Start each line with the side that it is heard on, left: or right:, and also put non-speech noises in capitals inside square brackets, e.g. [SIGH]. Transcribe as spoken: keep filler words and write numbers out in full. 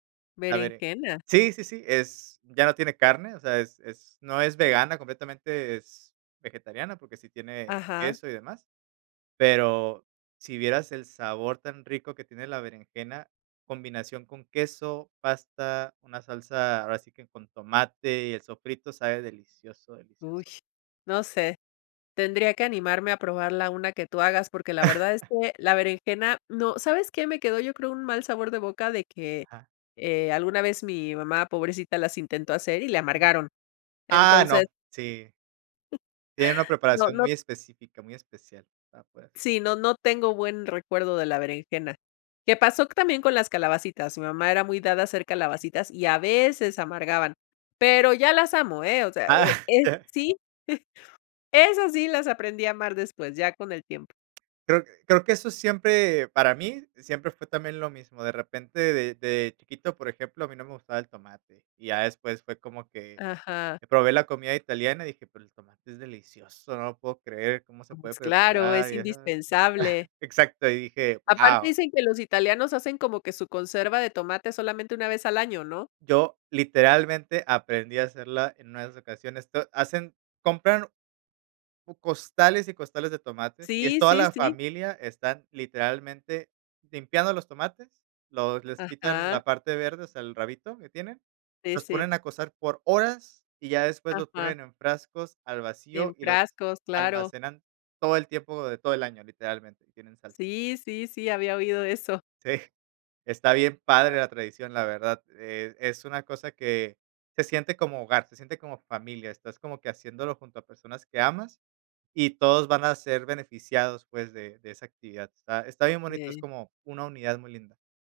right: La bere
left: Berenjena.
right: sí, sí, sí, es ya no tiene carne, o sea, es es no es vegana completamente, es vegetariana, porque sí tiene
left: Ajá.
right: queso y demás. Pero si vieras el sabor tan rico que tiene la berenjena, combinación con queso, pasta, una salsa, ahora sí que con tomate y el sofrito, sabe delicioso, delicioso.
left: Ush, no sé, tendría que animarme a probarla una que tú hagas, porque la verdad es
right: [CHUCKLES]
left: que la berenjena no ¿sabes qué? Me quedó, yo creo, un mal sabor de boca de que,
right: Ajá.
left: eh, alguna vez mi mamá, pobrecita, las intentó hacer, y le
right: M
left: amargaron,
right: Ah, no.
left: entonces
right: Sí. Tiene una
left: [CHUCKLES] No
right: preparación
left: no
right: muy específica, muy especial Ah, puede ser.
left: Sí, no no tengo buen recuerdo de la berenjena. Que pasó c también con las calabacitas, mi mamá era muy dada a hacer calabacitas y a veces amargaban, pero ya las amo, ¿eh? O sea,
right: ¡Ah!
left: eh eh,
right: Qué
left: sí, [CHUCKLES] eso sí las aprendí a amar después, ya con el tiempo.
right: Creo creo que eso es siempre, para mí, siempre fue también lo mismo, de repente, de de chiquito, por ejemplo, a mí no me gustaba el tomate, y ya después fue como que
left: Ajá.
right: que probé la comida italiana y dije: "Pero el tomate es delicioso, no lo puedo creer, cómo se puede
left: Pues claro,
right: preparar",
left: es
right: ya sabes.
left: indispensable.
right: [CHUCKLES] Exacto, y dije:
left: Aparte,
right: "Guau".
left: dicen que los italianos hacen como que su conserva de tomate solamente una vez al año, ¿no?
right: Yo literalmente aprendí a hacerla en una de esas ocasiones, to hacen compran u costales y costales de tomates, y es
left: Sí,
right: toda
left: sí,
right: la
left: sí.
right: familia, están literalmente limpiando los tomates, los les quitan
left: Ajá.
right: la parte verde, o sea, el rabito que tienen,
left: De
right: los
left: ese.
right: ponen a cocer por horas, y ya después los
left: Ajá.
right: ponen en frascos al
left: En
right: vacío y los
left: frascos, claro.
right: almacenan. Todo el tiempo de todo el año, literalmente, tienen salsa.
left: Sí, sí, sí, había oído eso.
right: Sí, está bien padre la tradición, la verdad. Eh, es una cosa que se siente como hogar, se siente como familia, estás como que haciéndolo junto a personas que amas y todos van a ser beneficiados, pues, de de esa actividad. Está está bien bonito, es
left: [UNINTELLIGIBLE]
right: como una unidad muy linda.